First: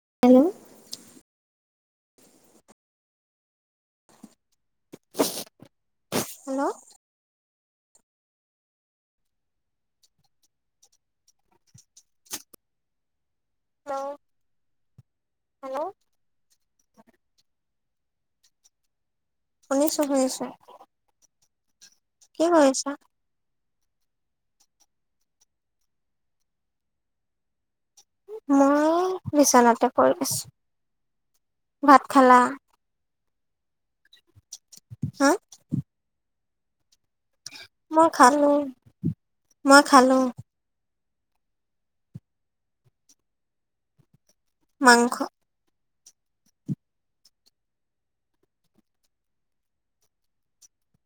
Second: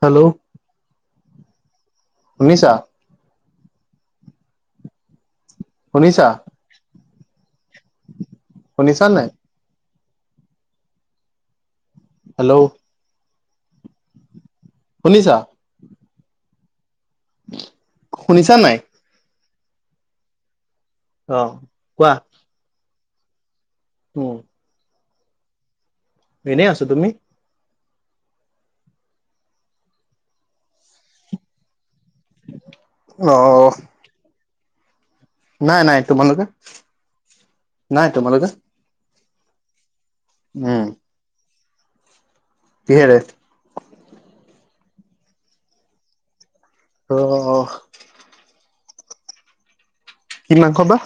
Hello শুনিছা [unintelligible] [unintelligible] শুনিছা? Hello শুনিছা নাই? হেল্ল' হেল্ল' শুনিছা? [inaudible] শুনিছা নাই? শুনিছোঁ শুনিছোঁ। অ কোৱা কি কৰিছা? উম এনে আছো। তুমি? মই বিচনাতে পৰি গৈছ- ভাত খালা। অ হা নাই নাই। তোমালোকে? নাই মই তোমালোকে খালো মই খালো। উম কিহেৰে মাংস অহ কি মাংস বা?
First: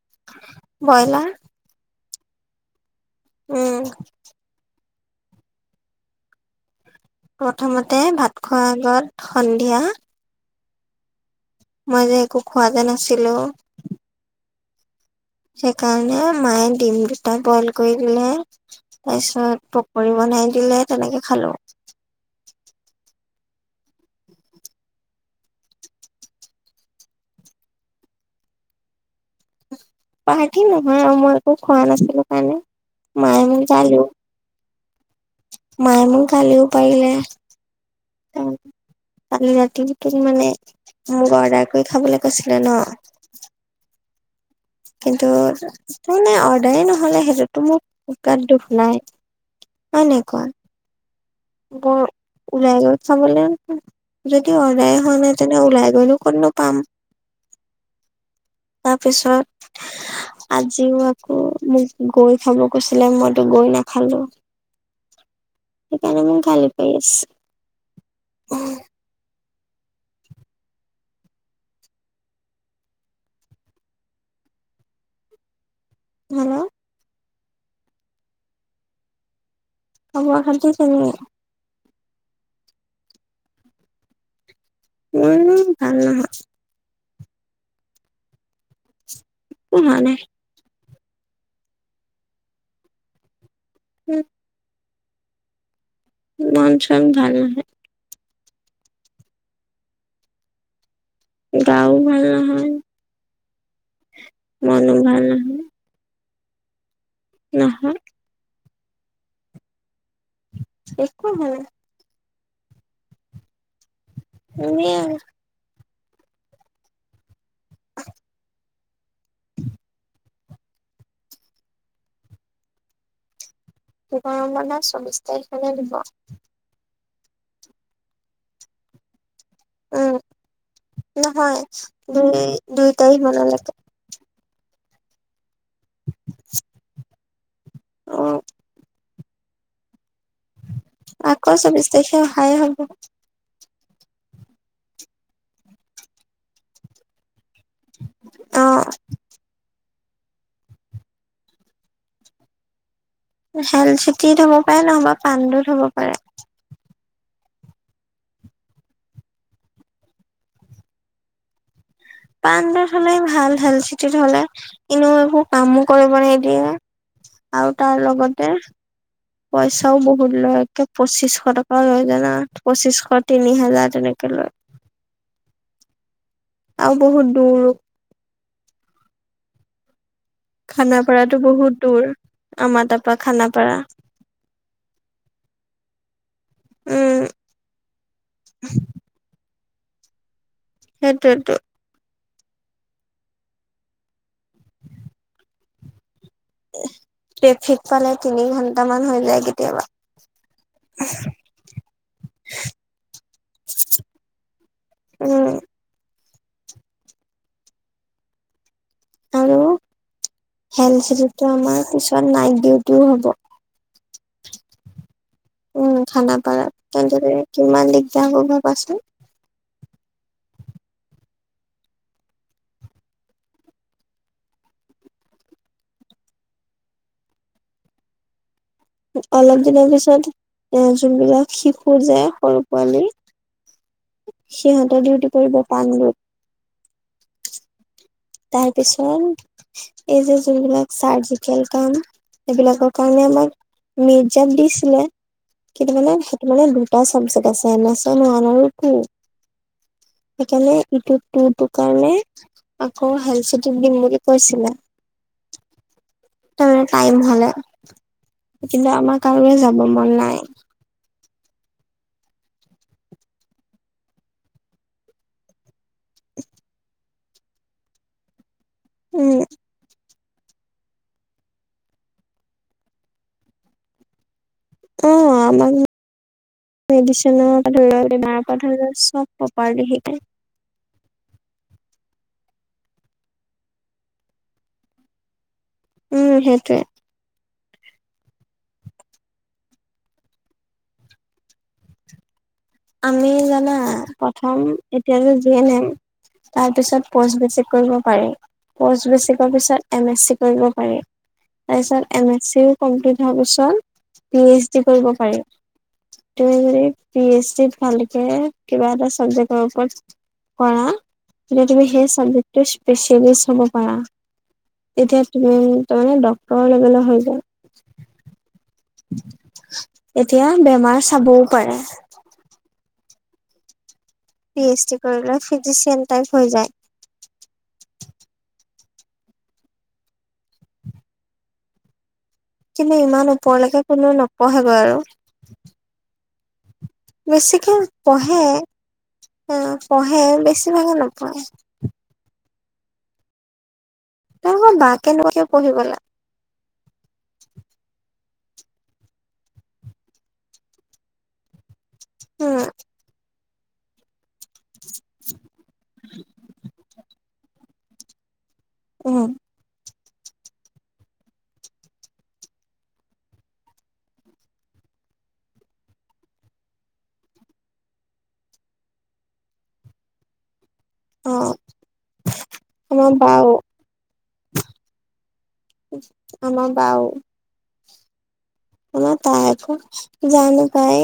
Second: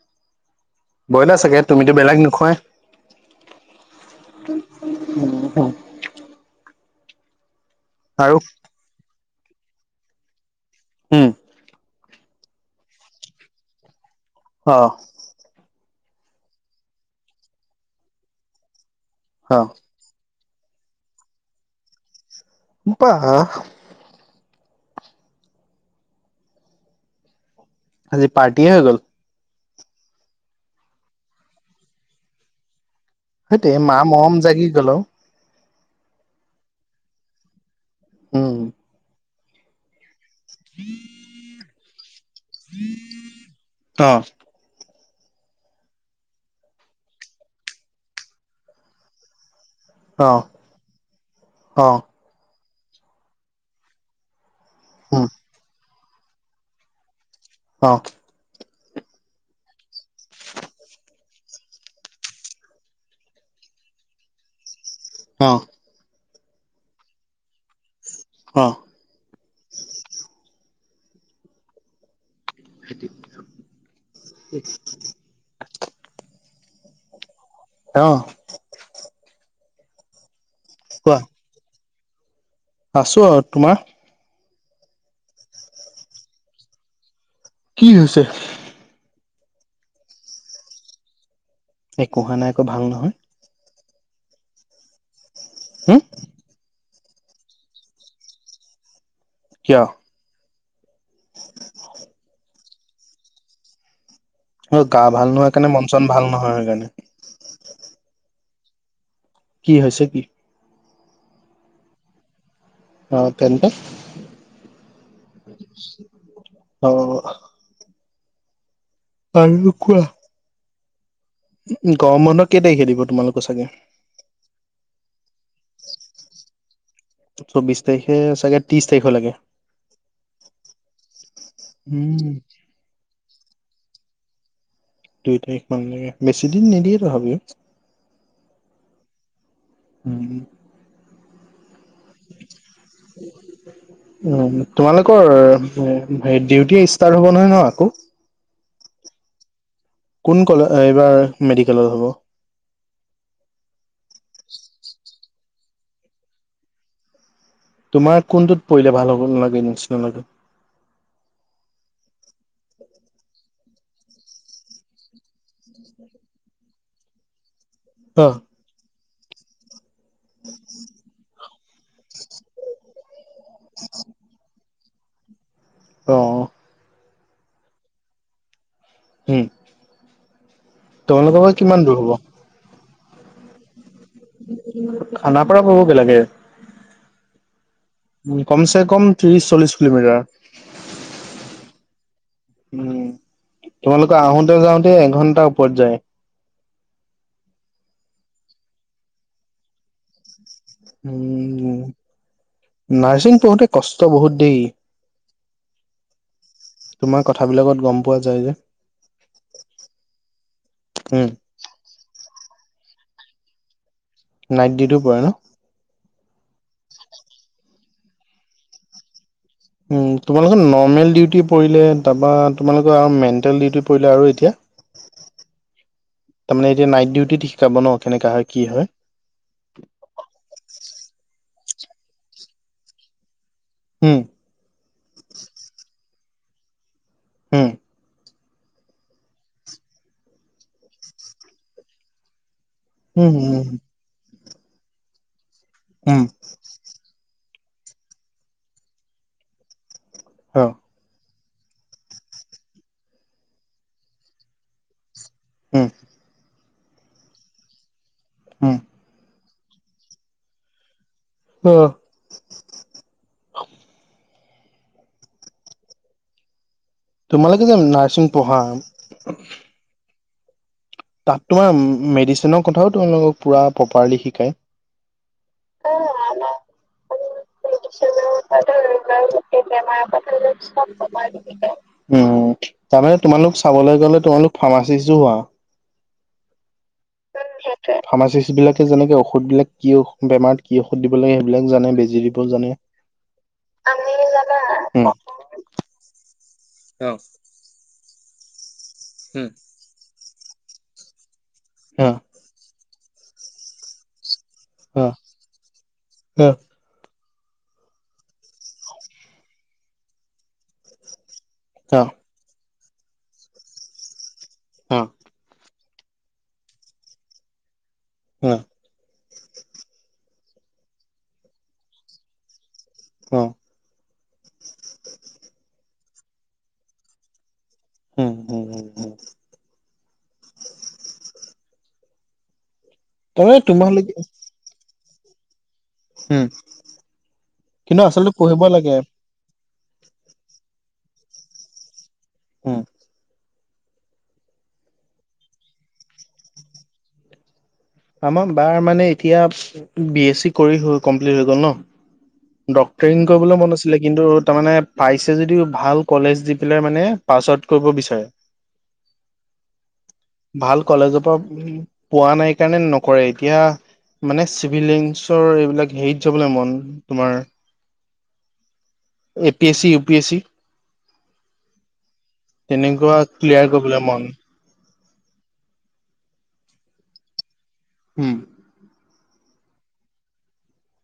[inaudible] ব্ৰইলাৰ চাগে তুমিতো বেলেগ নোখোৱাই। উম [unintelligible] প্ৰথমতে আৰু ভাত খোৱাৰ আগত সন্ধিয়া হম মই যে একো খোৱা যে নাছিলোঁ। অ সেইকাৰণে মায়ে ডিম দুটা বইল কৰি দিলে। তাৰ অ পিছত পকৰি বনাই দিলে তেনেকে খালো। বা আজি পাৰ্টি এ হৈ গ'ল। পাৰ্টি নহয় আৰু মই একো খোৱা নাছিলো কাৰণে। মায়ে মোক সেইটো মা মম জাগি গ'ল আও। মাই মোক গালিও পাৰিলে উম কালি ৰাতি মোক মানে মোক অৰ্ডাৰ কৰি খাবলৈ কৈছিলে ন। অ কিন্তু তানে অৰ্ডাৰেই নহলে সেইটোতো মোৰ গাত দুখ নাই। অ এনেকুৱা অ বৰ ওলাই গল খাবলৈ যদি অৰ্ডাৰে হোৱা উম নাই তেনে ওলাই গ'লো। ক'ত নো পাম। অ তাৰ পিছত আজিও আকৌ মোক গৈ খাব কৈছিলে মইতো গৈ নাখালো অ সেইকাৰণে মই গালি পাৰিছ- অ [unintelligible] হেল্ল' অ খবৰ খাতি কেনে কোৱা আছো। তোমাৰ? উম ভাল নহয় কি হৈছে একো হোৱা নাই। একো হোৱা নাই আকৌ ভাল নহয়। উম। হে মন চন ভাল হয়। কিয়? গাও ভাল নহয়। গা ভাল নোহোৱা কাৰণে মন চন ভাল নহয় সেইকাৰণে নহা কি হৈছে কি? একো হোৱা নাই। আ তেন্তে এনেই আৰু। অ আৰু কোৱা? উ গৰম বন্ধৰ কেই তাৰিখে দিব তোমালোকৰ চাগে। গৰম বন্ধ চৌবিশ তাৰিখলৈ দিব। চৌবিশ তাৰিখে চাগে ত্ৰিশ তাৰিখ লাগে। উম নহয় উম দুই দুই তাৰিখ মানলৈকে। দুই তাৰিখ মান লাগে বেছিদিন নিদিয়ে তথাপিও উম হম। আকৌ চৌবিশ তাৰিখে অহাই হব। [unintelligible] উ তোমালোকৰ ডিউটি ষ্টাৰ্ট হ'ব নহয় ন আকৌ। অ কোন কলে এইবাৰ মেডিকেলত হ'ব। হেল চিটিত হব পাৰে নহবা পাণ্ডোত হব পাৰে তোমাৰ কোনটোত পৰিলে ভাল হ'ব নালাগে নিচিনা লাগে পাণ্ডত হলেই ভাল হেল চিটিত হ'লে এনেও একো কামো কৰিব নিদিয়ে। [unintelligible] আৰু তাৰ অ লগতে পইচাও বহুত লয়ে পঁচিশ টকাও লয় জানা। আ পঁচিশশ তিনি হাজাৰ তেনেকে লয় অ আৰু বহুত দূৰ হম খানাপাৰাতো বহুত দূৰ হ'ব আমাৰ তাপা খানাপাৰা খানাৰপাৰা পাবগে লাগে। উম উ কমছে কম ত্ৰিশ চল্লিশ কিলোমিটাৰ। সেইটোয়েতো উম তোমালোকৰ আহোতে যাওঁতে এঘন্টাৰ ওপৰত যায় ট্ৰেফিক পালে তিনি ঘন্টামান হৈ যায় কেতিয়াবা। উম নাৰ্ছিং পঢ়োতে কষ্ট বহুত দেই উম তোমাৰ কথাবিলাকত গম পোৱা যায় যে। আৰু হেল উম চিতিতটো আমাৰ পিছত নাইট ডিউটিও হ'ব। নাইট ডিউটিও পৰে ন। উম খানাপাৰাত তেন্তে কিমান দিগদাৰ ভাবাচোন। তোমালোকৰ নৰ্মেল ডিউটি পৰিলে তাৰপা তোমালোকৰ মেণ্টেল ডিউটি পৰিলে আৰু এতিয়া [unintelligible] তাৰমানে এতিয়া নাইট ডিউটিত শিকাব ন কেনেকা হয়? কি হয় অলপ দিনৰ পিছত এ যোনবিলাক শিশু যে সৰু পোৱালি উম [inaudible] সিহঁতৰ ডিউটি কৰিব পাণলত [unintelligible] হুম তাৰ পিছত এই যে যোনবিলাক চাৰ্জিকেল কাম সেইবিলাকৰ কাৰণে উম আমাক উম মিৰ্জাত দিছিলে কিন্তু মানে উম সেইটো মানে দুটা চাবজেক্ট আছে এনচন ওৱান আৰু টু। অ সেইকাৰণে ইটোত টুটোৰ কাৰণে। অ হেল চট দিম বুলি কৈছিলে [unintelligible] হুম টাইম হলে, উম কিন্তু আমাক কাৰোৰে যাব মন নাই। আহ [inaudible] তোমালোকে যে নাৰ্ছিং পঢ়া - উম তাত তোমাৰ মেডিচিনৰ কথাও তোমালোকক পুৰা প্ৰপাৰলি শিকায়। অ আমাক মেডিচিনৰ পৰা ধৰি লওক বেমাৰৰ পৰা ধৰি লও চব প্ৰপাৰলি শিকায় [inaudible] উম তাৰমানে তোমালোক চাবলৈ গলে তোমালোক ফাৰ্মাচিষ্টো হোৱা [unintelligible] উম সেইটোৱেই ফাৰ্মাচিষ্টবিলাকে যেনেকে ঔষধবিলাক কি বেমাৰত কি ঔষধ দিব লাগে সেইবিলাক জানে বেজি দ আমি জানা প্ৰথম উম। এতিয়াতো জিএনেম তাৰ পিছত অ', পষ্ট বেছিক কৰিব পাৰি পষ্ট বেচিকৰ পিছত এমএছচি কৰিব পাৰি তাৰ পিছত এমএছচিও কমপ্লিট তাৰ পিছত পিএইচডি কৰিব পাৰি তুমি যদি পিএইচডি ভালকে কিবা এটা চাব্জেক্টৰ ওপৰত কৰা তেতিয়া তুমি সেই চাবজেক্ট স্পেচিয়েল হব পাৰা তেতিয়া তুমি তাৰ মানে ডক্টৰৰ লেভেলৰ হৈ যায়। উম। এতিয়া বেমাৰ চাবও পাৰে। অ। পিএইচডি কৰিলে ফিজিচিয়ান টাইপ হৈ যায়। উম। কিন্তু ইমান তাৰমানে ওপৰলৈকে কোনেও তোমালোকে নপঢ়ে গৈ আৰু। হুম। বেছিকে পঢ়ে লাগে আহ। পঢ়ে বেছিভাগে নপঢ়ে। অ। অ বা কেনেকুৱাকৈ পঢ়িবলা। আমাৰ বাৰ মানে এতিয়া বিএছচি কৰি কমপ্লিট হৈ গ'ল ন। উম ডক্টৰিং কৰিবলৈ মন আছিলে কিন্তু। তাৰ মানে পাইছে যদি ভাল কলেজ দি পেলাই মানে পাছ আউ কৰিব বিচাৰে। উম। ভাল কলেজৰ পৰা পোৱা নাই কাৰণে নকৰে এতিয়া। মানে চিভিলিংছৰ এইবিলাক হেৰিত যাবলৈ মন তোমাৰ। [unintelligible] APSC, UPSC. অ আমাৰ তেনেকুৱা বাও ক্লিয়াৰ কৰিবলৈ মন। আমাৰ বাও। হুম। ম তাই আকৌ জানো পাই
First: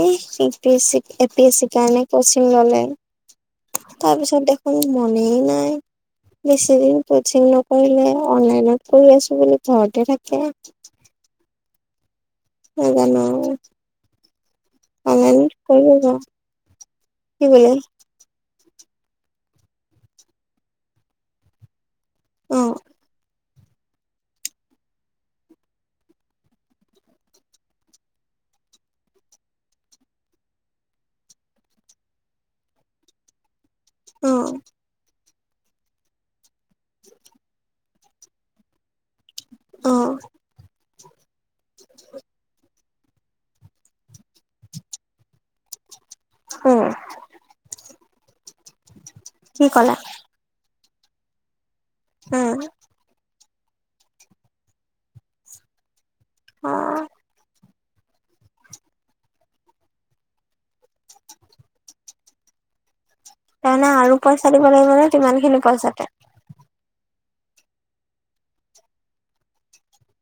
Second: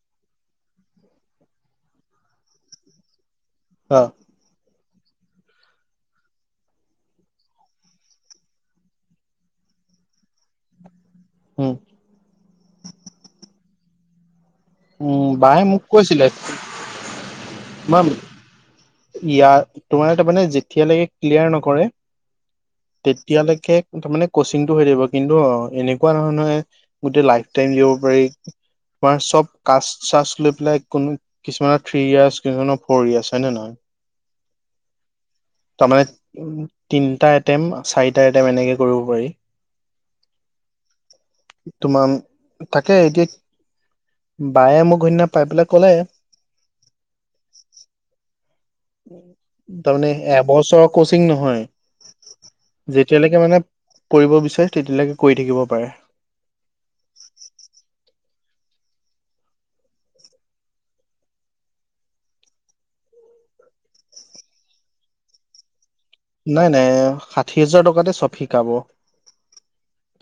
A A P S C কাৰণে কচিং ললে। অ', তাৰপিছত দেখোন মনে নাই। বেছিদিন কচিং নকৰিলে অনলাইনত কৰি আছো বুলি ঘৰতে থাকে। উম। নাজানো আও। উম, অনলাইন বায়ে মোক কৰিব কৈছিলে কি বুলি। তোমাৰ ইয়াৰ তোমাৰ তাৰ মানে যেতিয়ালৈকে ক্লিয়াৰ নকৰে অ তেতিয়ালৈকে,। তাৰে কচিংটো হৈ থাকিব কিন্তু এনেকুৱা ধৰণে গোটে লাইফ টাইম দিব পাৰি, তোমাৰ চব কাচ চাচলৈ পেলাই কোনো কিছুমানৰ থ্ৰী ইয়াৰ্চ কিছুমানৰ ফৰ ইয়াৰ্চ হয় নে নহয়। অ। তাৰমানে তিনটা এটেম চাৰিটা এটেম এনেকে কৰিব পাৰি। অ তোমাৰ। থাকে এতিয়া বায়ে মোক ঘৈণনা পাই পেলাই ক'লে। উম্। তাৰমানে এবছৰৰ কচিং নহয় উম যেতিয়ালৈকে মানে। কৰিব বিচাৰে তেতিয়ালৈকে কৰি থাকিব পাৰে। অ তাৰমানে আৰু পইচা দিব লাগিব নে কিমান খিনি পইচাতে। নাই নাই ষাঠি হাজাৰ টকাতে চফ শিকাব।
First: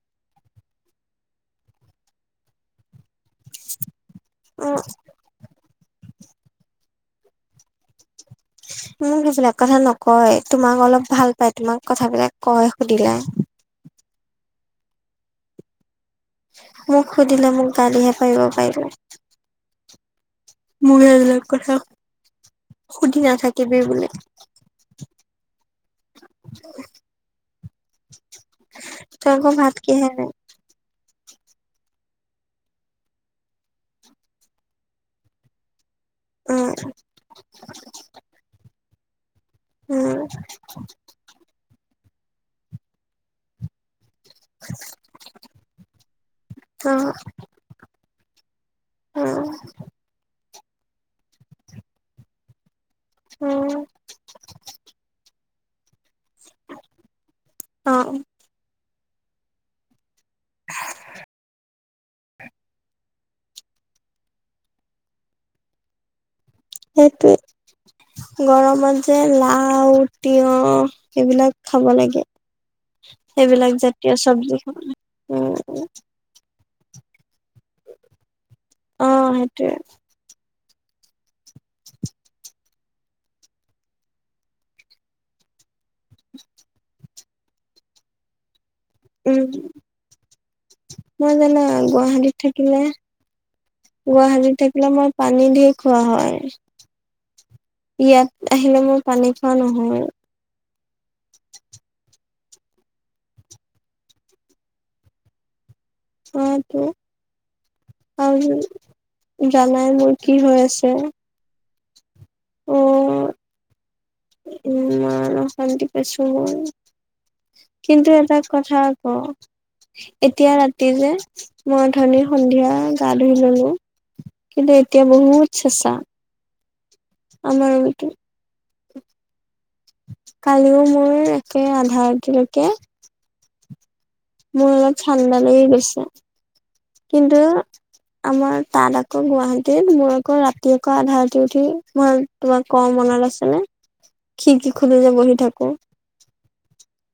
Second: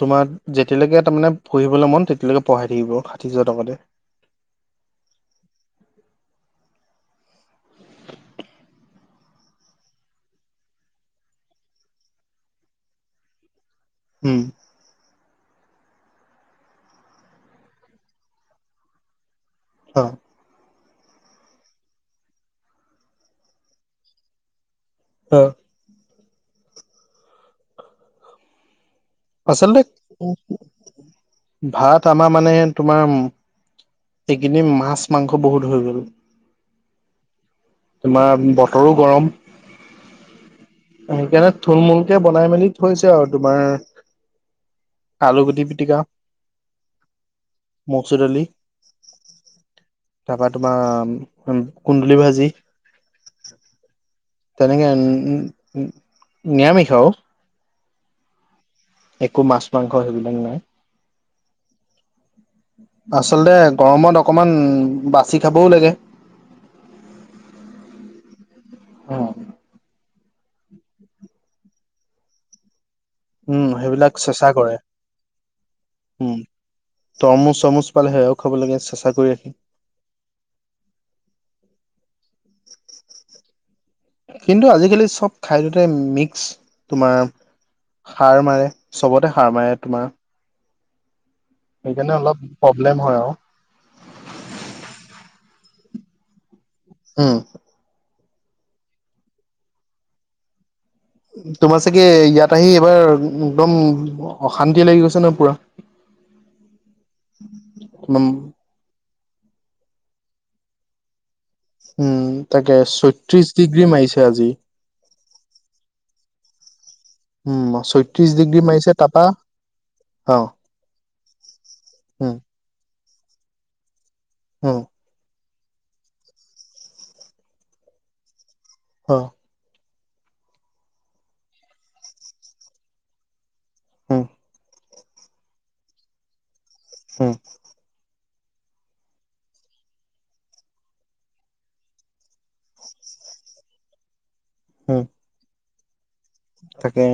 তোমাক যেতিয়ালৈকে তাৰ মানে পঢ়িবলে মন তেতিয়ালকে পঢ়াই থাকিব। ত্ৰিছশাৰ টকা দে। উম হয়। [unintelligible] মোক সেইবিলাক কথা নকয় তোমাক অলপ ভাল পায় তোমাক কথাবিলাক কয় সুধিলে,। উম্। মোক সুধিলে মোক গালিহে পাৰিব পাৰিব। হয়। মোৰ এইবিলাক কথা সুধি নাথাকিবি বোলে। অ। ক্ ক আচলতে ভাত আমাৰ মানে তোমাৰ এইখিনি মাছ মাংস বহুত হৈ গল, উম্ তোমাৰ বতৰো গৰম উম সেইকাৰণে থুল মূল এতিয়া বনাই মেলি থৈছে আৰু তোমাৰ আলু গুটি পিটিকা। মচুৰ দালি তাৰপা উম্ তোমাৰ কুন্দুলি ভাজি। উম্ তেনেকে উ নিৰামিষাও। অ একো মাছ মাংস সেইবিলাক নাই। আচলতে গৰমত অকমান বাচি খাবও লাগে, সেইটোৱে গৰমত যে লাউ, তিয়হঁ সেইবিলাক খাব লাগে। উম, সেইবিলাক জাতীয় চেষ্টা চব্জি। কৰে তৰমুচ চৰমুচ পালে সেয়াও খাব লাগে অ চেচা কৰি ৰাখে। সেইটোয়ে কিন্তু আজিকালি চব খাদ্যতে মিক্স তোমাৰ সাৰ মাৰে। চবতে উম হাৰ মাৰে তোমাৰ মই জানো সেইকাৰণে গুৱাহাটীত অলপ থাকিলে প্ৰব্লেম হয় আৰু গুৱাহাটীত থাকিলে মই পানী দি, কোৱা হয়। উম্। ইয়াত আহিলে মই পানী খোৱা নহয় আৰু তোমাৰ চাগে ইয়াত আহি এইবাৰ একদম অশান্তি লাগি গৈছে ন পুৰা অটো উম আৰু জানাই মোৰ কি হৈ আছে উম তাকে অ ছত্ৰিশ ডিগ্ৰী মাৰিছে আজি উম উমণকিন্তু ছয়ত্ৰিশ এটা ডিগ্ৰী কথা মাৰিছে আক তাৰপা অ এতিয়া ৰাতি যে মই ধনীৰ উম সন্ধিয়া গা ধুই ললো। কিন্তু উম এতিয়া বহুত চেঁচা। [unintelligible] অ কালিও মোৰ একে আধা আজিলৈকে উম মোৰ অলপ ঠাণ্ডা লাগি গৈছে উম কিন্তু আমাৰ তাত আকৌ গুৱাহাটিত মোৰ আকৌ ৰাতি আকৌ আধা ৰাতি উঠি মই তোমাক কওঁ মনত ভাল আছিলে খিৰকি খুলি লৈ বহি থাকো থাকে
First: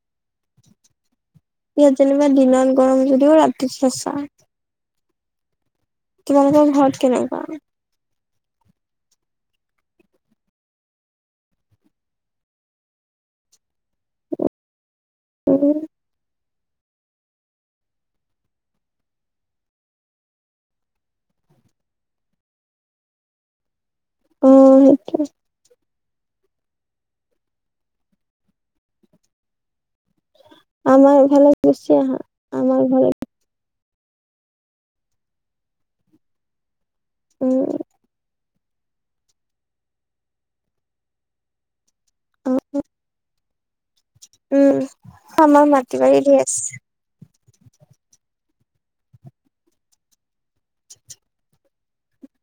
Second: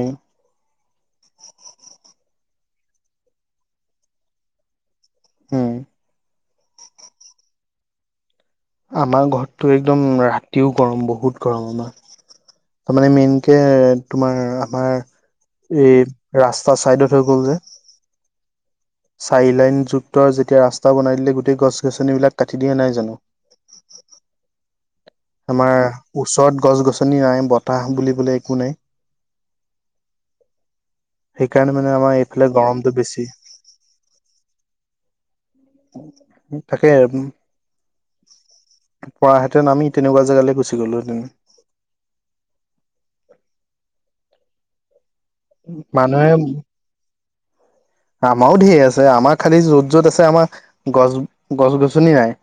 ইয়াত যেনিবা দিনত গৰম যদিও ৰাতি সেঁচা হম তোমালোকৰ ঘৰত কেনেকুৱা আমাৰ ঘৰতটো একদম ৰাতিও গৰম বহুত গৰম আমাৰ তাৰ মানে মেইনকে তোমাৰ আমাৰ এই ৰা পোৰা চাইডত হৈ গ'ল যে চাৰলাইনযুক্ত যেতিয়া ৰাস্তা বনাই দিলে গোটেই গছ গছনিবিলাক কাটি দিয়া নাই জানো অ আমাৰ ওচৰত গছ গছনি নাই বতাহ বুলিবলে একো নাই আমাৰ ঘৰলে সেইকাৰণে গুচি মানে আমাৰ আহা। এইফালে আমাৰ গৰমটো ঘৰলে বেছি থাকেই আৰু উম, পঢাহেঁতেন আমি তেনেকুৱা জেগালে গুচি গ'লো হেঁতেন উম অ', আমাৰ মাটি বাৰী ঢেৰ আছে আমাৰও ঢেৰ আছে আমাৰ খালি য'ত য'ত আছে আমাৰ গছ গছ গছনি নাই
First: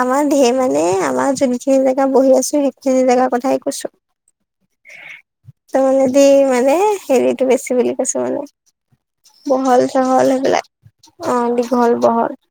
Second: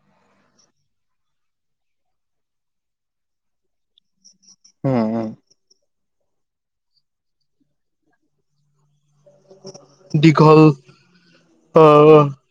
আমাৰ ধেৰ মানে আমাৰ যোনখিনি জেগা বহি আছো সেইখিনি জেগাৰ কথাই কৈছো। উম উম তাৰ মানে দি মানে হেৰিটো বেছি বুলি কৈছো মানে। বহল-চহল হই দীঘল পেলাই, অ অ দীঘল-বহল।